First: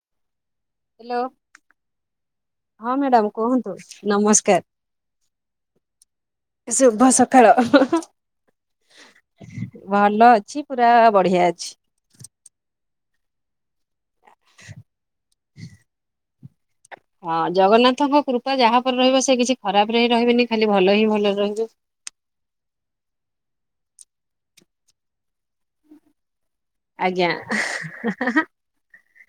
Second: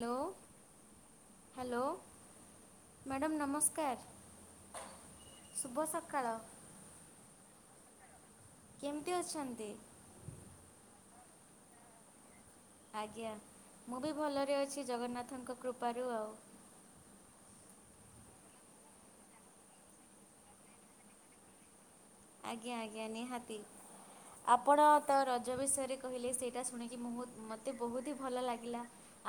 Hello. Hello hello ହଁ madam madam କୁହନ୍ତୁ ନମସ୍କାର୍। ନମସ୍କାର ଶୁଭ ସକାଳ। ଶୁଭ ସକାଳ। କେମ୍ତି ଅଛନ୍ତି। ଭଲ ଅଛି ପୁରା ବଢିଆ ଅଛି। ଆଜ୍ଞା ମୁଁ ବି ଭଲରେ ଅଛି ଜଗନ୍ନାଥଙ୍କ କୃପାରୁ ଆଉ। ହଁ ଜଗନ୍ନାଥଙ୍କ କୃପା ଯାହାପରେ ରହିବ ସେ କିଛି ଖରାପ୍ରେ ହିଁ ରହିବେନି ଖାଲି ଭଲ ହିଁ ଭଲରେ ରହିବେ। ଆଜ୍ଞା ଆଜ୍ଞା ନିହାତି ଆପଣ ତ ରଜ ବିଷୟରେ କହିଲେ ସେଇଟା ଶୁଣିକି ବହୁ ଆଜ୍ଞା ମୋତେ ବହୁତ ହିଁ ଭଲ ଲାଗିଲା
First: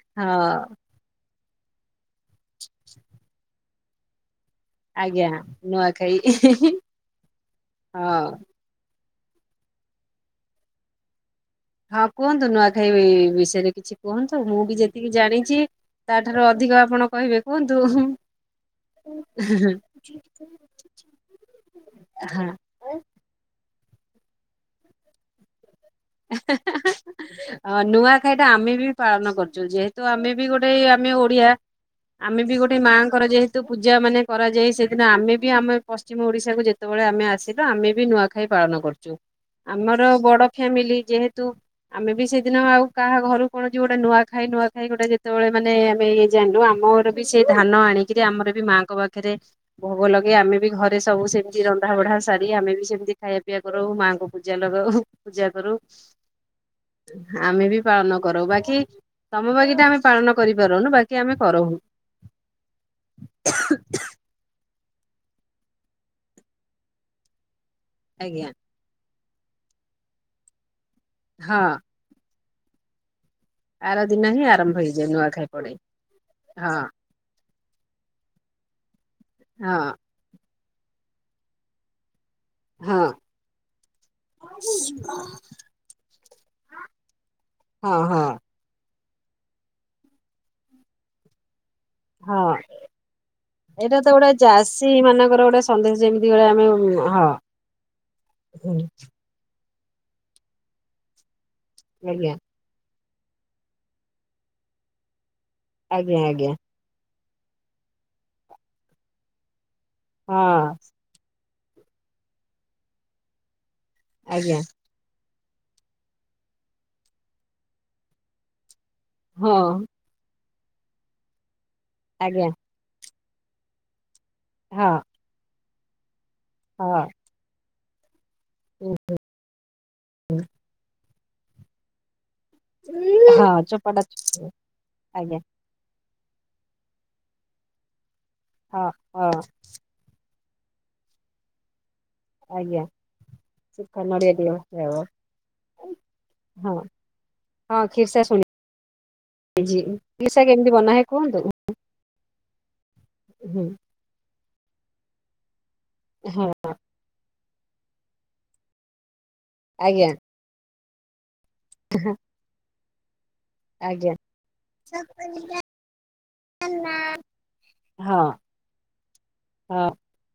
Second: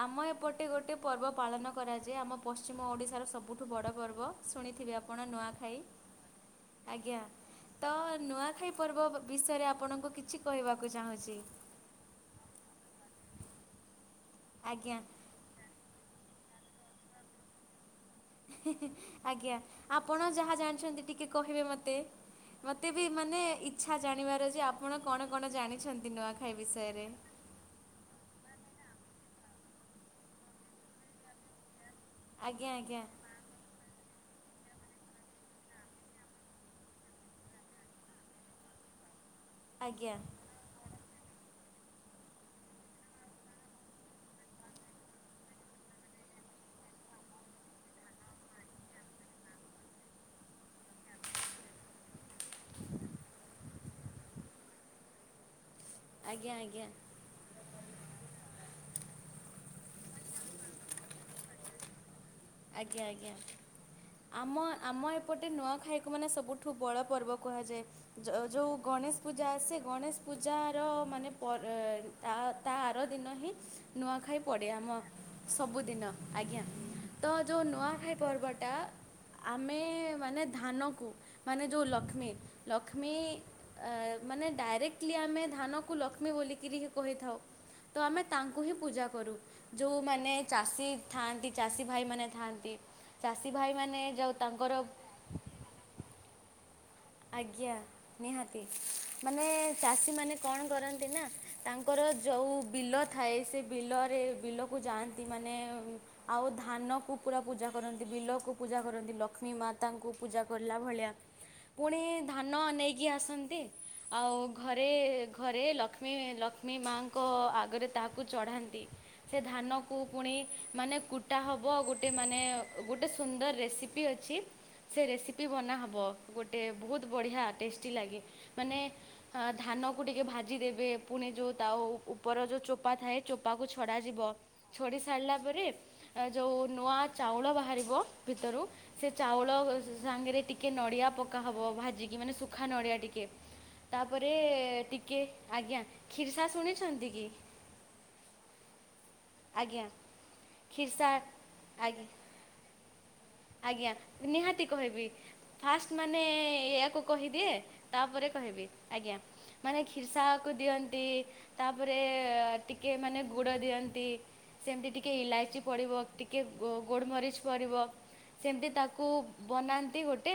ଆମ ଏପଟେ ହଁ ଗୋଟେ ପର୍ବ ପାଳନ କରାଯାଏ ଆମ ପଶ୍ଚିମ ଓଡ଼ିଶାର ସବୁଠୁ ବଡ଼ ପର୍ବ। ଶୁଣିଥିବେ ଆପଣ ନୂଆଖାଇ ଆଜ୍ଞା। ତ ହଁ ନୂଆଖାଇ ପର୍ବ ବ ବିଷୟରେ ଆପଣଙ୍କୁ କିଛି କହିବାକୁ ଚାହୁଁଚି। ହଁ କୁହନ୍ତୁ ନୂଆଖାଇ ବିଷୟରେ କିଛି କୁହନ୍ତୁ ମୁଁ ବି ଆଜ୍ଞା। ଯେତିକି ଜାଣିଚି। ତା ଠାରୁ ଅଧିକ ଆପଣ କହିବେ କୁହନ୍ତୁ। ଆଜ୍ଞା ଆପଣ ଯାହା ଜାଣିଛନ୍ତି ଟିକେ କହିବେ ମତେ। ମତେ ହଁ ବି ମାନେ ଇଛା ଜାଣିବାର ଯେ ଆପଣ କଣ କଣ ଜାଣିଛନ୍ତି ନୂଆଖାଇ ବିଷୟରେ। ଅ ନୂଆଖାଇଟା ଆମେ ବି ପାଳନ କରୁଚୁ ଯେହେତୁ ଆମେ ବି ଗୋଟେ କି ଆମେ ଓଡିଆ। ଆମେ ବି ଆଜ୍ଞା ଗୋଟେ ଆଜ୍ଞା ମାଆଙ୍କର ଯେହେ ତ ପୂଜା ମାନେ କରାଯାଇ ସେଦିନ ଆମେ ବି ଆମେ ପଶ୍ଚିମ ଓଡ଼ିଶାକୁ ଯେତେବେଳେ ଆମେ ଆସିଲୁ ଆମେ ବି ନୂଆଖାଇ ପାଳନ କରୁ। ଚୁ ଆମର ଆଜ୍ଞା ବଡ ଫ୍ୟାମିଲି ଯେହେତୁ। ଆମେ ବି ସେଦିନ ଆଉ କାହାଘରୁ କଣ ଯେ ଗୋଟେ ନୂଆଖାଇ ନୂଆଖାଇ ଗୋଟେ ଯେତେବେଳେ ମାନେ ଆମେ ଇଏ ଜାଣଲୁ ଆମର। ବି ସେଇ ଧାନ ଆଣିକିରି ଆମର ବି ମାଙ୍କ ପାଖେରେ ଭୋଗ ଲଗେଇ ଆମେ ବି ଘରେ ସବୁ ସେମତି ରନ୍ଧା ବଢା ସାରି ଆମେ ବି ସେମିତି ଖାଇବା ପିଆବା କରଉ ମାଆଙ୍କୁ ପୂଜା ଲଗାଉ। ପୂଜାକରୁ ଆଜ୍ଞା ଆଜ୍ଞା ଆମେ ବି ପାଳନକରୁ ବାକି। ତମେ ବାକିଟା ଆମେ ପାଳନ କରିପାରୁନୁ ବାକି ଆମେ କରଉ। ଆଜ୍ଞା ଆଜ୍ଞା। ଆମ ଆମ ଏପଟେ ନୂଆଖାଇକୁ ମାନେ ସବୁଠୁ ବଡ଼ପର୍ବ କୁହାଯାଏ ଯ ଆଜ୍ଞା ଯୋଉ। ଗଣେଶ ପୂଜା ଆସେ ଗଣେଶ ପୂଜାର ମାନେ ହଁ ପର ତା ତା ଆରଦିନ ହିଁ। ଆର ଦିନ ନୂଆଖାଇ ହିଁ ପଡେ ଆରମ୍ଭ ଆମ ହେଇଯାଏ ନୂଆଖାଇ ପଡେ ସବୁଦିନ ଆଜ୍ଞା। ହଁ ତ ଯୋଉ ନୂଆଖାଇ ପର୍ବଟା ଆମେ। ହଁ ମାନେ ଧାନକୁ ମାନେ ଯୋଉ ଲକ୍ଷ୍ମୀ। ହଁ ଲକ୍ଷ୍ମୀ ଆ ମାନେ ଡାଇରେକ୍ଟଲି ଆମେ ଧାନ। କୁ ଲକ୍ଷ୍ମୀ ବୋଲିକିରି ହି କହିଥାଉ ତ ହଁ ଆମେ ହଁ ତା ଙ୍କୁ ହିଁ ପୂଜାକରୁ ଯୋଉମାନେ ଚାଷୀ ଥାଆନ୍ତି ଚାଷୀ। ଭାଇମାନେ ହଁ ଥାଆନ୍ତି ଚାଷୀ ଏଇଟା ଭାଇମାନେ ତ ଗୋଟେ ଯୋଉ ତାଙ୍କର। ଚାଷୀ ମାନଙ୍କର ଗୋଟେ ସନ୍ଦେଶ ଯେମିତି ଗଳେ ଆମେ [unintelligible] ଆଜ୍ଞା ନିହାତି ମାନେ ଚାଷୀମାନେ କଣ କରନ୍ତି ନା। ତାଙ୍କର ଆଜ୍ଞା ଯଉ ବିଲ ଥାଏ ସେ ବିଲରେ ବିଲକୁ ଯାଆନ୍ତି ମାନେ। ଆଜ୍ଞା ଆଉ ଆଜ୍ଞା ଧାନକୁ ପୁରା ପୂଜା କରନ୍ତି ବିଲକୁ ପୂଜା କରନ୍ତି ଲକ୍ଷ୍ମୀ ମା। ତାଙ୍କୁ ପୂଜା ହଁ କଲାଭଳିଆ ପୁଣି ଧାନ ନେଇକି ଆସନ୍ତି ଆଉ ଆଜ୍ଞା ଘ ରେ ଘରେ ଲକ୍ଷ୍ମୀ ଲକ୍ଷ୍ମୀ ମାଙ୍କ ଆଗରେ ତାହାକୁ ଚଢ଼ାନ୍ତି। ସେ ହଁ ଧାନକୁ ପୁଣି ମାନେ କୁଟାହବ ଗୋଟେ ମାନେ। ଆଜ୍ଞା ଗୋଟେ ସୁନ୍ଦର ରେସିପି ଅଛି। ହଁ। ସେ ରେସିପି ବନାହବ ଗୋଟେ ହଁ ବହୁତ ବଢ଼ିଆ ଟେଷ୍ଟି ଲାଗେ। ମାନେ ଧାନକୁ ଟିକେ ଭାଜିଦେବେ ପୁଣି ଯୋଉ ତା ଉ ଉପର ଯୋଉ। ଚୋପା ଥାଏ ହଁ ଚୋପାକୁ ଚୋପାଟା ଛଡ଼ାଯିବ ଛଡେଇ ସାରିଲା ଆଜ୍ଞା ପରେ। ଏ ଯୋଉ ନୂଆ ଚାଉଳ ବାହାରିବ ଭିତରୁ ହଁ ସେ ହଁ ଚାଉଳ ସାଙ୍ଗରେ ଟି ଟିକେ ନଡ଼ିଆ ପକାହବ ଭାଜିକି ମାନେ ସୁଖା ଆଜ୍ଞା ନଡ଼ିଆ ଟିକେ। ଶୁଖା ତାପରେ ନଡିଆ ଟିକେ ହଁ ଟିକଏ ଆଜ୍ଞା କ୍ଷୀର୍ସା ଶୁଣିଛନ୍ତି କି? ହଁ କ୍ଷୀର୍ସା ଶୁଣିଚି ଆଜ୍ଞା କ୍ଷୀର୍ସା କେମିତି ବନାହଏ ଖିରସା କୁହନ୍ତୁ? ଆଜ୍ଞା। ହୁଁ ଆଜ୍ଞା ନିହାତି କହିବି ଫାଷ୍ଟ ମାନେ ଏହାକୁ। କହିଦିଏ ତାପରେ କହିବି ଆଜ୍ଞା ମାନେ ଆଜ୍ଞା କ୍ଷୀର୍ସାକୁ ଦିଅନ୍ତି। ତାପରେ ଅ ଟିକେ ମାନେ। ଗୁଡ଼ ଦିଅନ୍ତି ଆଜ୍ଞା। ସେମତି ଟିକିଏ ଇଲାଇଚି ପଡ଼ିବ ଟିକିଏ ଗୋ ଗୋଲମରିଚ ପଡ଼ିବ। ହଁ କେମତି ତାକୁ ହଁ ବନାନ୍ତି ଗୋଟେ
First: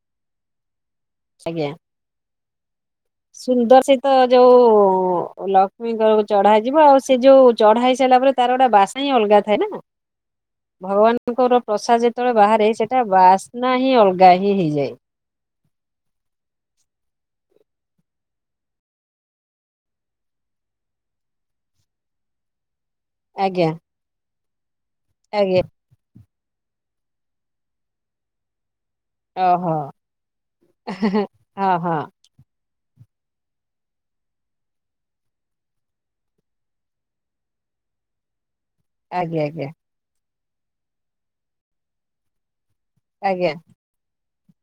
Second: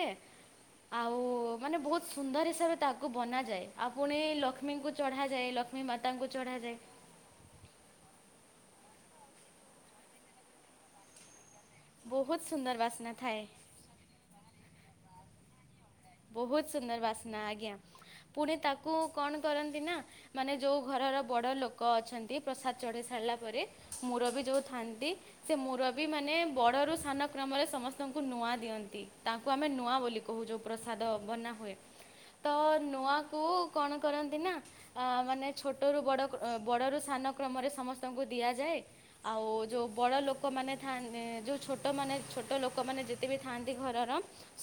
ଆଉ ଆଜ୍ଞା। ମାନେ ବହୁତ ସୁନ୍ଦର ହିସାବରେ ତା କୁ ବନାଯାଏ ସୁନ୍ଦର ଆଉ ସହିତ ପୁଣି ଲକ୍ଷ୍ମୀଙ୍କୁ ଯୋଉ ଚଢ଼ାଯାଏ ଲକ୍ଷ୍ମୀ ଲକ୍ଷ୍ମୀଙ୍କର ମାତାଙ୍କୁ ଚଢ଼ାଯାଏ। ଚଢାଯିବ ଆଉ ସେ ଯୋଉ ଚଢା ହେଇସାଇଲା ପରେ ତାର ଗୋଟେ ବାସ୍ନା ହିଁ ଅଲଗା ଥାଏ ନା। ଭଗବାନଙ୍କର ପ୍ରସାଦ ଯେତେବେଳେ ବହୁତ ବାହାରେ ସୁନ୍ଦର ସେଟା ଥାଏ ବାସ୍ନା ହିଁ ଅଲଗା ହିଁ ହେଇଯାଏ। ବହୁତ୍ ସୁନ୍ଦର ବାସ୍ନା ଆଜ୍ଞା। ପୁଣି ତାକୁ କଣ କରନ୍ତି ନା ମାନେ ଯୋଉ ଘରର ବଡ ଲୋକ ଅଛନ୍ତି। ପ୍ରସାଦ ଚଢେ ଚଢେଲା ପରେ ଆଜ୍ଞା ମୁରବି ଯୋଉ ଥାଆନ୍ତି ସେ ଆଜ୍ଞା ମୁର ବି ମାନେ ବଡରୁ ସାନ କ୍ରମରେ ସମସ୍ତଙ୍କୁ ନୂଆ ଦିଅନ୍ତି। ତାଙ୍କୁ ଆମେ ଓହୋ। ନୂଆ ବୋଲି କହୁଚୁ। ସାଦ ବନା ହଁ ହୁଏ। ହଁ ତ ନୂଆକୁ କଣ କରନ୍ତି ନା ଆ ମାନେ ଛୋଟରୁ ବଡକ ବଡରୁ ସାନ କ୍ରମରେ ସମସ୍ତଙ୍କୁ ଦିଆଯାଏ। ଆଜ୍ଞା ଆଉ ଆଜ୍ଞା ଯୋଉ ବଡ ଲୋକମାନେ ଥାଆ ଯୋଉ ଛୋଟ ମାନେ ଛୋଟ ଲୋକ ଲୋକ ମାନେ ଯେତେ ବି ଆଜ୍ଞା ଥାନ୍ତି ଘରର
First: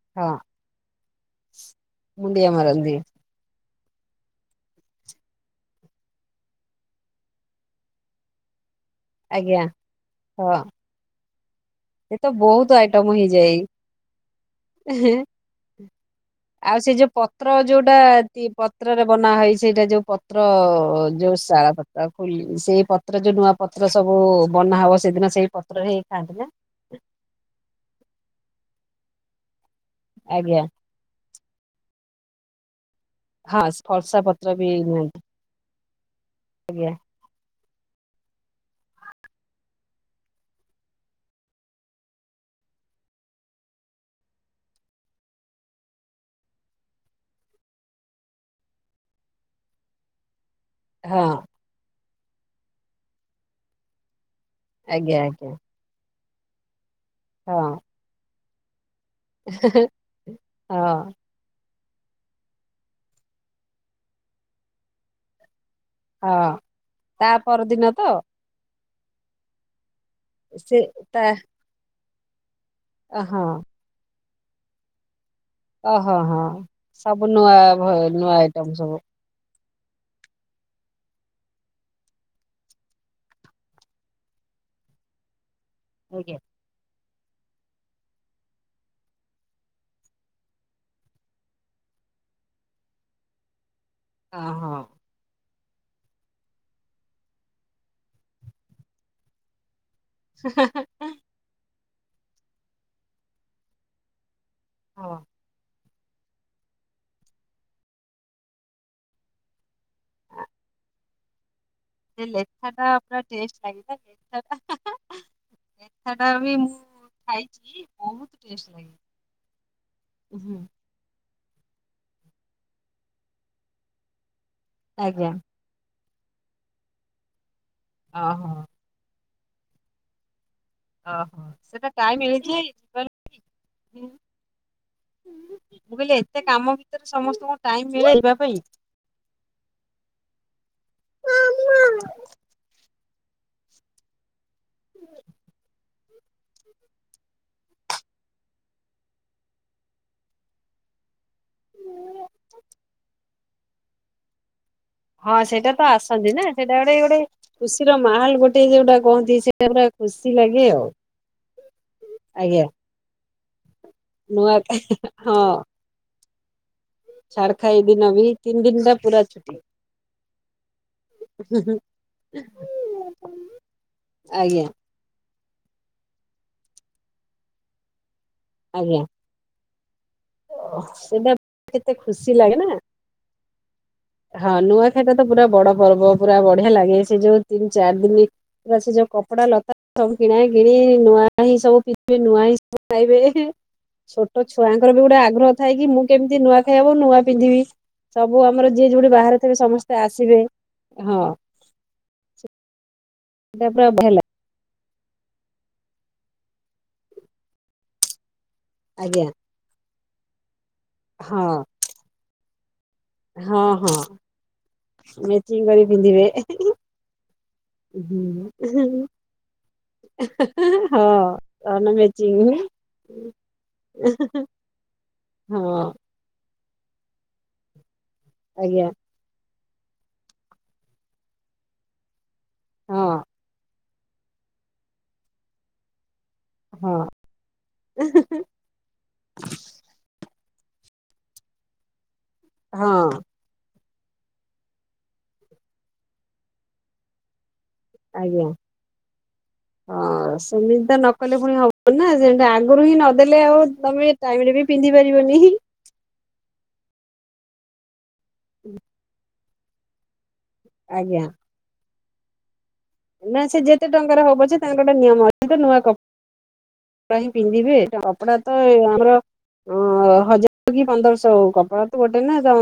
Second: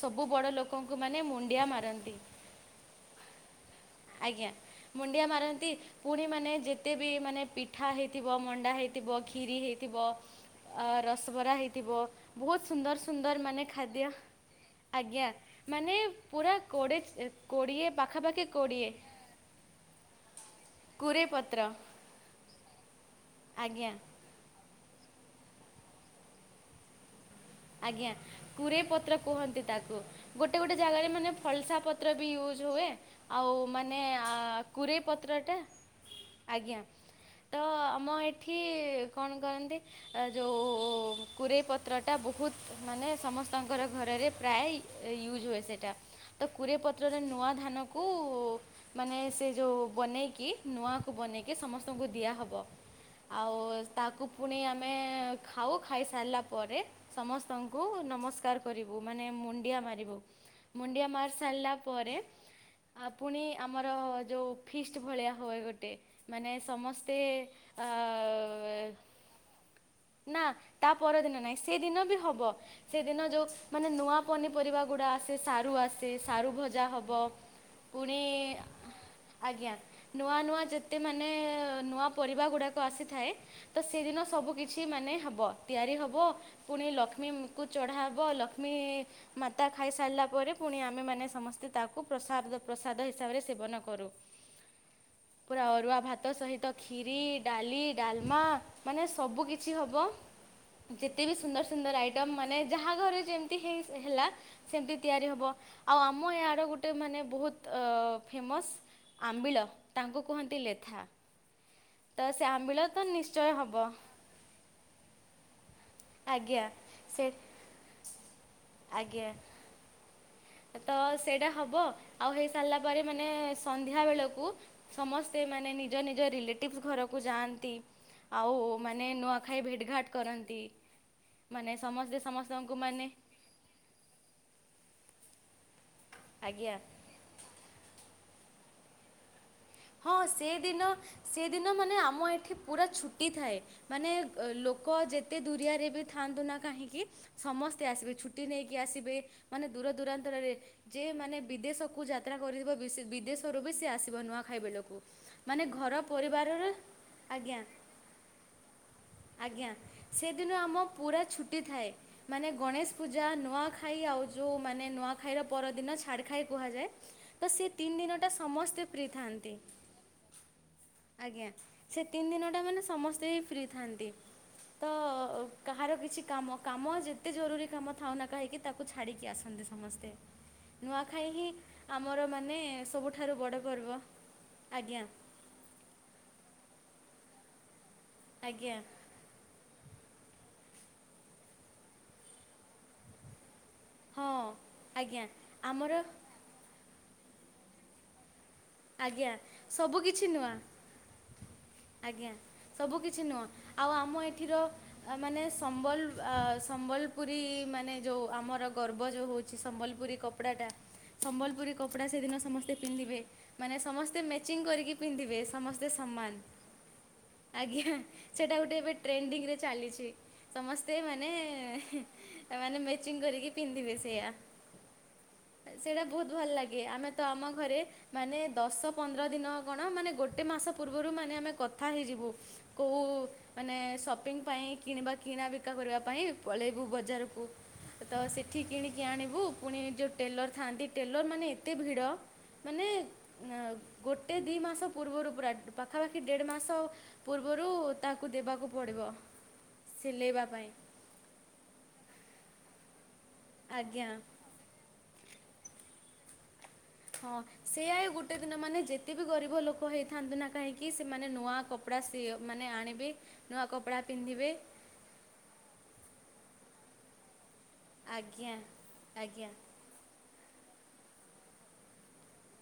ସବୁ ହଁ ବଡ ଲୋକ ଲୋକଙ୍କୁ ମାନେ ମୁଣ୍ଡିଆ ମାରନ୍ତି। ମୁଣ୍ଡିଆ ମାରନ୍ତି ଆଜ୍ଞା। ମୁଣ୍ଡିଆ ମାରନ୍ତି। ପୁଣି ମାନେ ଯେତେ ବି ମାନେ ପିଠା ହେଇଥିବ ମଣ୍ଡା ହେଇ ଥିବ। ଖିରି ଆଜ୍ଞା ହେଇଥିବ। ହଁ। ଆଉ ରସଗୋରା ହେଇ ତିବ ଏ ତ ବହୁତ୍ ବହୁତ ସୁନ୍ଦର ଆଇଟମ ସୁନ୍ଦର ମାନେ ହେଇଯାଏ ଖାଦ୍ୟ। ଆଜ୍ଞା। ମାନେ ପୁରା ଆଉ ସେ କୋଡେ ଯୋଉ ପତ୍ର କୋଡିଏ ଯୋଉଟା ପାଖାପାଖି ତି- କୋଡିଏ। ପତ୍ରରେ ବନା ହେଇ ସେଇଟା ଯୋଉ ପତ୍ର ଯୋଉ ଶା ଶାକୁଳି ସେଇ ପତ୍ର ଯୋଉ ନୂଆ ପତ୍ର ଆଜ୍ଞା ସବୁ ଓ ବନା ହବ ସେଦିନ ସେଇ ପତ୍ରରେ ଖାଆନ୍ତି ନା? ଆଜ୍ଞା। କୁରେଇ ପତ୍ର କୁହନ୍ତି ତାକୁ ଗୋଟେ ଆଜ୍ଞା ଗୋଟେ ଜାଗାରେ ମାନେ ଫଲସା ପତ୍ର ବି ୟୁଜ୍ ହୁଏ। ଆଉ ହଁ ମାନେ ଫର୍ସା ଆ ପତ୍ର ବି କୁରେଇ ନିଅନ୍ତି ପତ୍ରଟା ଆଜ୍ଞା। ତ ଆମ ଏଠି କଣ କରନ୍ତି ଯୋଉ କୁରେଇ ପତ୍ରଟା ବହୁ ବହୁତ୍ ମାନେ ସମସ୍ତଙ୍କର ଘରରେ ପ୍ରାୟ ୟୁଜ୍ ହୁଏ ସେଇଟା। ତ କୁରେଇ ପତ୍ରରେ ନୂଆ ଧାନକୁ ମାନେ ସେ ଯୋଉ ବନେଇକି ନୂଆକୁ ହଁ ବନେଇକି ସମସ୍ତଙ୍କୁ ଦିଆହବ ଆଉ ତାକୁ ପୁଣି ଆମେ ଆଜ୍ଞା ଆଜ୍ଞା ଖାଉ ଖାଇସାରିଲା ପରେ ହଁ ସମସ୍ତଙ୍କୁ ନମସ୍କାର କରିବୁ। ମାନେ ମୁଣ୍ଡିଆ ମାରିବୁ। ହଁ ମୁଣ୍ଡିଆମାରି ସାରିଲା ପରେ ପୁଣି ଆମର ଯୋଉ ଫିଷ୍ଟ୍ ଭଳିଆ ହୁଏ ଗୋଟେ। ମାନେ ହଁ ସମସ୍ତେ ତା ଆ ପରଦିନ ତ ନା ତା ପରଦିନ ନାହିଁ। ସେଦିନ ବି ହବ ସେଦିନ ହଁ ଯୋଉ ମାନେ ନୂଆ ପନିପରିବା ଗୁଡ଼ା ଆସେ ସା ସାରୁଆସେ ଓହୋ ହଁ ସାରୁଭଜା ହବ। ସବୁ ନୂଆ ଭ- ପୁଣି ନୂଆ ଆଇଟମ ସବୁ ଆଜ୍ଞା। ନୂଆ ନୂଆ ଯେତେ ମାନେ ନୂଆ ପରିବା ଗୁଡ଼ାକ ଆସିଥାଏ। ତ ସେଇଦିନ ସବୁ କିଛି ମାନେ ହବ। ତିଆରି ହବ। ଆଜ୍ଞା ପୁଣି ଲକ୍ଷ୍ମୀମୁଙ୍କୁ ଚଢ଼ା ହେବ ଲକ୍ଷ୍ମୀ ମାତା ଖାଇସାରିଲା ପରେ ପୁଣି ଆମେମାନେ ସମସ୍ତେ ତାକୁ ପ୍ରସାଦ ପ୍ରସାଦ ହିସାବରେ ସେବନ କରୁ। ହଁ ହ। ପୁରା ଅରୁଆ ଭାତ ସହିତ ଖିରି ଡାଲି ଡାଲମା ମାନେ ସବୁ କି କିଛି ହବ? ହ [inaudible] ଯେତେ ବି ସୁନ୍ଦର ସୁନ୍ଦର ଆଇଟମ୍ ମାନେ ଯାହା ଘରେ ଯେମିତି ହେ ହେଲା। ସେମିତି ହଁ ତିଆରି ହବ। ଆଉ ଆମ ଏୟାଡ ଗୋଟେ ମାନେ ବହୁତ୍ ଫେମସ୍ ଆମ୍ବିଳ ତାଙ୍କୁ କୁହନ୍ତି ଲେଥା। ତ ଏଇ ସେ ଆମ୍ବିଳ ଲେଥାଟା ତ ପୁରା ନିଶ୍ଚୟ ଟେଷ୍ଟେ ହେବ ଲାଗିଥାଏ। [unintelligible] ଲେଥାଟା ବି ଆଜ୍ଞା ମୁଁ ସେ ଖାଇଚି। ବହୁତ୍ ଟେଷ୍ଟେ ଲାଗେ। ଆଜ୍ଞା ହୁଁ। ତ ସେଇଟା ହବ। ଆଉ ହେଇସାରିଲା ପରେ ମାନେ ସନ୍ଧ୍ୟା ବେଳକୁ ଆଜ୍ଞା। ସମସ୍ତେ ମାନେ ନିଜ ନିଜ ରିଲେଟିଭ୍ସ୍ ଘରକୁ ଯାଆନ୍ତି ଓହୋ ଆଉ ମାନେ ନୂଆଖାଇ ଭେଟ ଘାଟ କରନ୍ତି। ଓହୋ ମାନେ ସେଟା ସମସ୍ତେ ଟାଇ ମି [inaudible] ଳିଛି ସମସ୍ତଙ୍କୁ ମାନେ ମୁଁ କହିଲି ଏତେ ଆଜ୍ଞା କାମ ଭିତରେ ସମସ୍ତଙ୍କୁ ଟାଇମ ମିଳେ ଯିବା ପାଇଁ। ହଁ ସେଦିନ ସେଦିନ ମାନେ ଆମ ଏଠି ପୁରା ଛୁଟି ଥାଏ। ମାନେ ଲୋକ ଯେତେ ଦୁରିଆରେ ବି ଥାଆନ୍ତୁ ନା କାହିଁକି। ସମସ୍ତେ ଆସିବେ ଛୁଟି ନେଇକି ଆସିବେ ମାନେ ଦୂର ଦୂରାନ୍ତରେ। ଯେ ମାନେ ବିଦେଶକୁ ଯାତ୍ରା କରିଥିବ ବିଦେଶରୁ ବି ସେ ଆସିବ ନୂଆଖାଇ ବେଳକୁ। ହଁ ମାନେ ସେଇଟା ତ ଘର ଆସନ୍ତି ନା ପରିବାରର ସେଇଟା ଗୋଟେ ଗୋଟେ ଆଜ୍ଞା ଖୁସିର ମାହଲ ଗୋଟେ ଯୋଉଟା କହନ୍ତି ସେଟା ଆଜ୍ଞା ପୁରା। ଖୁସି ସେଦିନ ଲାଗେ ଆମ ଆଉ ପୁରା ଛୁଟି ଥାଏ ମାନେ ଆଜ୍ଞା। ଗଣେଶ ପୂଜା ନୂଆଖା। ଆଉ ନୂଆ ଯୋଉ ନୂଆ ହଁ ଖାଇର ପର ଛାଡ ଖାଇ କୁହାଯାଏ ତ ସେ ଛାଡଖାଇ ଦିନ ବି ତିନିଦିନଟା। ତିନି ଦିନ ସମସ୍ତେ ଟା ଫ୍ରୀ ପୁରା ଥାଆନ୍ତି। ଛୁଟି। ଆଜ୍ଞା ସେ ତିନି ଦିନଟା ମାନେ ସମସ୍ତେ ଫ୍ରି ଥାଆନ୍ତି। ଆଜ୍ଞା ତ କାହାର କିଛି କାମ କାମ ଯେତେ ଜରୁରୀ କାମ ଥାଉନା କାହିଁ କି ତାକୁ ଆଜ୍ଞା ଛାଡ଼ିକି ଆସନ୍ତି। ସମସ୍ତେ ନୂଆଖାଇ ସେଟା ହିଁ କେତେ ଆମର ଖୁସି ଲାଗେ ମାନେ ନା ସବୁଠାରୁ ବଡ଼ ପର୍ବ। ହଁ ଆଜ୍ଞା। ନୂଆଖାଇଟା ତ ପୁରା ବଡ ପର୍ବ ପୁରା ବଢିଆ ଲାଗେ ସେ ଯୋଉ ତିନି ଚାରି ଦିନ। ଆଜ୍ଞା ପ ସେ ଯୋଉ କପଡା ଲତା [unintelligible] ସବୁ କିଣା କିଣି ନୂଆ ହିଁ ସବୁ ପିନ୍ଧିବେ ନୂଆ ହିଁ ସବୁ ଖାଇବେ। ହଁ ଛୋଟ ଛୁଆଙ୍କର ବି ଗୋଟେ ଆଜ୍ଞା ଆଗ୍ରହ ଥାଏ କି ଆମର ମୁଁ କେମିତି ନୂଆ ଖାଇବା ନୂଆ ପିନ୍ଧିବି ସବୁ ଆମର। ଯିଏ ଯୋଉଠି ଆଜ୍ଞା ବାହାରେ ଥିବେ ସବୁ ସମସ୍ତେ କିିଛି ଆସିବେ ନୂଆ ହଁ। ଆଜ୍ଞା ସବୁ କିଛି ନୂଆ ଏଟା ପୁରା ଆଉ ବଢିଆ ଆମ ଲାଗେ ଏ। ଠିର ମାନେ ସମ୍ବଲ ସମ୍ବଲପୁରୀ ମାନେ ଯୋଉ ଆମର। ପର୍ବ ଯୋଉ ଆଜ୍ଞା। ହେଉଛି ସମ୍ବଲପୁରୀ କପଡ଼ାଟା ହଁ ସମ୍ବଲପୁରୀ କପଡ଼ା ସେଦିନ ସମସ୍ତେ ପିନ୍ଧିବେ। ମାନେ ହଁ ହଁ ସମସ୍ତେ ମ୍ୟାଚିଂ କରିକି ପିନ୍ଧିବେ ମେଚିଂ କରି ସମସ୍ତେ ପିନ୍ଧିବେ। ସମାନ। ଆଜ୍ଞା ସେଟା ଗୋଟେ ଏବେ ହୁଁ। ଟ୍ରେଣ୍ଡିଙ୍ଗରେ ଚାଲିଛି ସମସ୍ତେ ହଁ ମାନେ। ଅନ ମେଚିଂ ଏମାନେ ମ୍ୟାଚିଂ କରିକି ପିନ୍ଧିବେ ସେଇଆ। ହଁ। ସେଇଟା ବହୁତ ଭଲ ଲାଗେ ଆମେ ତ ଆମ ଘରେ ମାନେ ଦଶ ଆଜ୍ଞା ପନ୍ଦର ଦିନ। କଣ ମାନେ ଗୋଟେ ମାସ ପୂର୍ବରୁ ମାନେ ଆମେ କଥା ହେଇଯିବୁ କୋଉ। ହଁ ମାନେ ସପିଙ୍ଗ ପାଇଁ କିଣିବା କିଣା ବିକା କରିବା ପାଇଁ। ପଳେଇବୁ ହଁ ବଜାରକୁ ତ ସେଠି। କିଣିକି ଆଣିବୁ ପୁଣି ଯୋଉ ଟେଲର ଥାଆନ୍ତି ଟେଲର ମାନେ ଏତେ ଭିଡ଼। ମାନେ ହଁ। ଗୋଟେ ଦି ଇ ମାସ ପୂର୍ବରୁ ପୁରା ପାଖାପାଖି ଦେଢ଼ ମାସ। ପୂର୍ବରୁ ତାକୁ ଆଜ୍ଞା। ଦେବାକୁ ପଡ଼ିବ ହଁ ସିଲେଇବା ପାଇଁ। ସେମିତି ତ ନ କଲେ ପୁଣି ହବ ନା ସେ ଆଗରୁ ହିଁ ନଦେଲେ ଆଉ ତମେ ଆଜ୍ଞା ଟାଇମ ରେ ବି ପିନ୍ଧି ପାରିବନି। ହଁ ସେଆ ଗୋଟେ ଦିନ ମାନେ ଯେତେ ବିି ଗରିବ ଲୋକ ହେଇଥାନ୍ତୁ ନା କାହିଁକି ଆଜ୍ଞା ସେମାନେ ନୂଆ କପ। କପଡ଼ା ସି ମାନେ ଆଣିବେ। ନା ସେ ନୂଆ ଯେତେ କପଡ଼ା ଟଙ୍କାରେ ହୋଉ ପିନ୍ଧିବେ ପଛେ ତାଙ୍କ। ଗୋଟେ ନିୟମ ଅଛି ତ ନୂଆ କ କପଡା ହିଁ ପିନ୍ଧିବେ ଏଟ କପଡା ଆଜ୍ଞା ତ ଆମର। ଆଜ୍ଞା ହଁ ହଜାର କି ପନ୍ଦରଶହ ହଉ କପଡ଼ା ତ ଗୋଟେ ନା ତ।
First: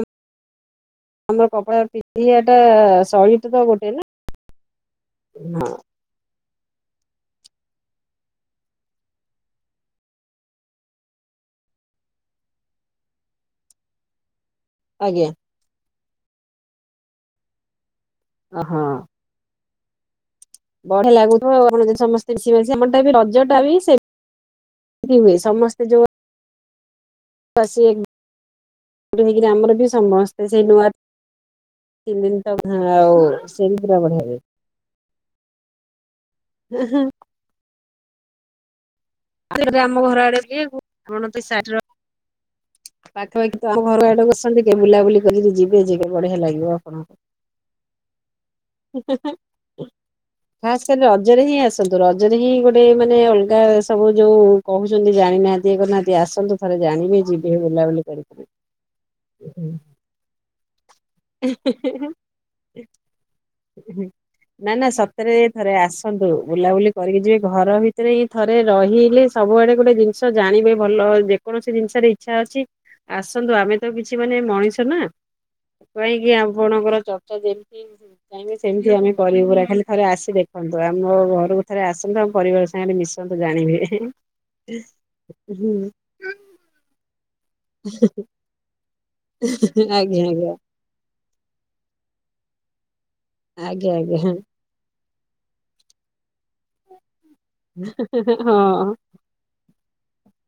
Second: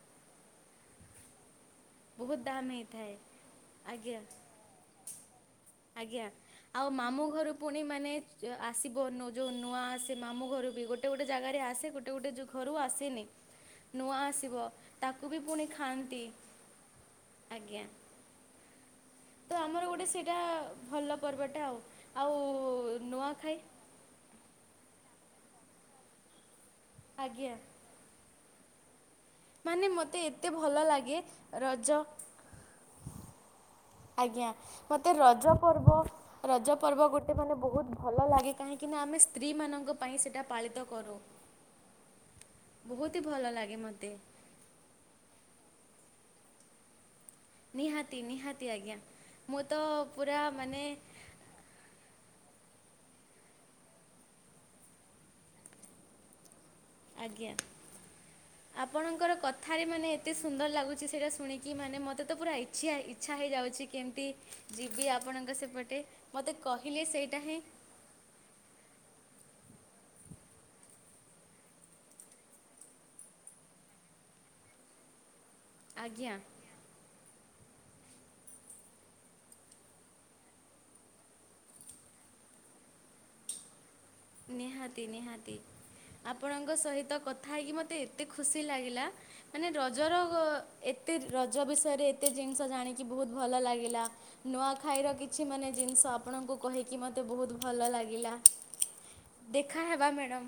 ଆମର କପଡା ବହୁତ ପିନ୍ଧିବା ଟା ଦାମ୍ ହେଇଥାଏ ସହିତ ତ ଗୋଟେ ନା। ଆଜ୍ଞା ହଁ। ଆଜ୍ଞା। ଆଉ ମାମୁଁ ଘରୁ ପୁଣି ମାନେ ଆସିବ ଯୋଉ ନୂଆ ସେ ମାମୁଁ ଘରୁ ବି। ଗୋଟେ-ଗୋଟେ ଜାଗାରେ ଆସେ ଗୋଟେ-ଗୋଟେ ଘରୁ ଆସେନି ନୂଆ ଆସିବ। ଆଜ୍ଞା ତାକୁ ବି ପୁଣି ଖାଆନ୍ତି, ଆଜ୍ଞା। ଅ ହଁ। ତ ଆମର ଗୋଟେ ସେଇଟା ଭଲ ବଢିଆ ଲାଗୁଥିବ ପର୍ବଟା ଆଉ ଆମର ଯଦି ଆଉ ସମସ୍ତେ ମିଶି ମାଶିି ଆମର ଟା ବି ରଜ ନୂଆଖାଇ ଟା ବି ସେ ହୁଏ ସମସ୍ତେ ଯୋଉ ଆଜ୍ଞା। [unintelligible] ହେଇକରି ଆମର ମାନେ ବି ମୋତେ ସମସ୍ତେ ଏତେ ସେଇ ଭଲ ନୂଆ ଲାଗେ ରଜ [unintelligible] [unintelligible] ଆଉ [inaudible] ଆଜ୍ଞା ମତେ ରଜ ପର୍ବ ରଜ ପର୍ବ ଗୋଟେ ମାନେ ବହୁତ୍ ଭଲ ଲାଗେ। କାହିଁକି ନା ଆମେ ସ୍ତ୍ରୀ ମାନଙ୍କ ଆମ ପାଇଁ ଘର ଆଡେ ସେଇଟା ପାଳିତ କରୁ। [unintelligible] ବହୁତ ହି ଭଲ ପାଖାପାଖି ତ ଲାଗେ ଆମ ଘର ମୋତେ ଆଡେ କୁ ଆସନ୍ତି କେବେ ବୁଲାବୁଲି କରିକି ଯିବେ ଯେ ବଢିଆ ଲାଗିବ ଆପଣଙ୍କୁ। ନିହାତି-ନିହାତି ଆଜ୍ଞା, ମୁଁ ତ ପୁରା ମାନେ ଖାସ୍ କରି ରଜରେ ହିଁ ଆସନ୍ତୁ ରଜରେ ହିଁ ଗୋଟେ ମାନେ ଅଲଗା ସବୁ ଯୋଉ କହୁଚନ୍ତି ଜାଣିନାହାନ୍ତି ଇଏ କରିନାହାଁନ୍ତି ଆସନ୍ତୁ ଥରେ ଜାଣିବେ ଆଜ୍ଞା। ଯିବେ ବୁଲାବୁଲି କରିକି। ଆପଣଙ୍କର କଥାରେ ମାନେ ଏତେ ସୁନ୍ଦର ଲାଗୁଚି ସେଇଟା ଶୁଣିକି ମାନେ ମତେ ତ ପୁରା [unintelligible] ଇଚ୍ଛା ହେଇଯାଉଚି କେମ୍ତି ନା ନା ଯିବି ସତରେ ଆପଣଙ୍କ ଥରେ ସେପଟେ ମୋତେ କହିଲେ ସେଇଟା ହିଁ ସେଥିରେ ହିଁ ଥରେ ରହିଲେ ସବୁ ଆଡ଼େ ଗୋଟେ ଜିନିଷ ଜାଣିବେ ଭଲ ଯେକୌଣସି ଜିନିଷରେ ଇଚ୍ଛା ଅଛି ଆସନ୍ତୁ ଆମେ ତ କିଛି ମାନେ ମଣିଷ ନା କାହିଁକି ଆଜ୍ଞା। ଆପଣଙ୍କର ଚର୍ଚ୍ଚା ଯେମ୍ତି କାଇଁକି ସେମ୍ତି ଆମେ କରିବୁ ପୁରା ଖାଲି ଥରେ ଆସି ଦେଖନ୍ତୁ ଆମ ଘରକୁ ଥରେ ଆସନ୍ତୁ ଆମ ପରିବାର ସାଙ୍ଗରେ ମିଶନ୍ତୁ ଜାଣିବେ। ନିହାତି-ନିହାତି ହୁଁ ଆପଣଙ୍କ ସହିତ କଥା ହେଇକି ମୋତେ ଏତେ ଖୁସି ଲାଗିଲା ମାନେ ରଜର ଆଜ୍ଞା ଆଜ୍ଞା ଏତେ ରଜ ବିଷୟରେ ଏତେ ଜିନିଷ ଜାଣିକି ବହୁତ୍‌ ଭଲ ଆଜ୍ଞା ଲାଗିଲା ଆଜ୍ଞା ନୂଆଖାଇ ର କିଛି ମାନେ ଜିନିଷ ଆପଣଙ୍କୁ କହିକି ମୋତେ ବହୁତ୍ ଭଲ ଲାଗିଲା। ହଁ। ଦେଖା ହେବା ମ୍ୟାଡ଼ାମ୍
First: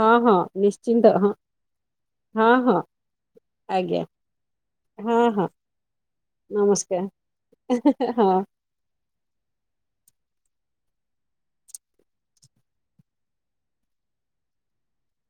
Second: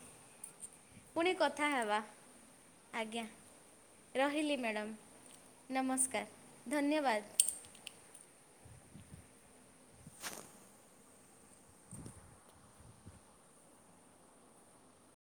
ହଁ ହଁ ନିଶ୍ଚିନ୍ତ ହଁ କଥା ହେବା। ହଁ ହଁ ଆଜ୍ଞା। ଆଜ୍ଞା ରହିଲି ମ୍ୟାଡ଼ାମ୍ ହଁ ହଁ ନମସ୍କାର୍ ନମସ୍କାର ଧନ୍ୟବାଦ୍। ହଁ। [inaudible] [inaudible]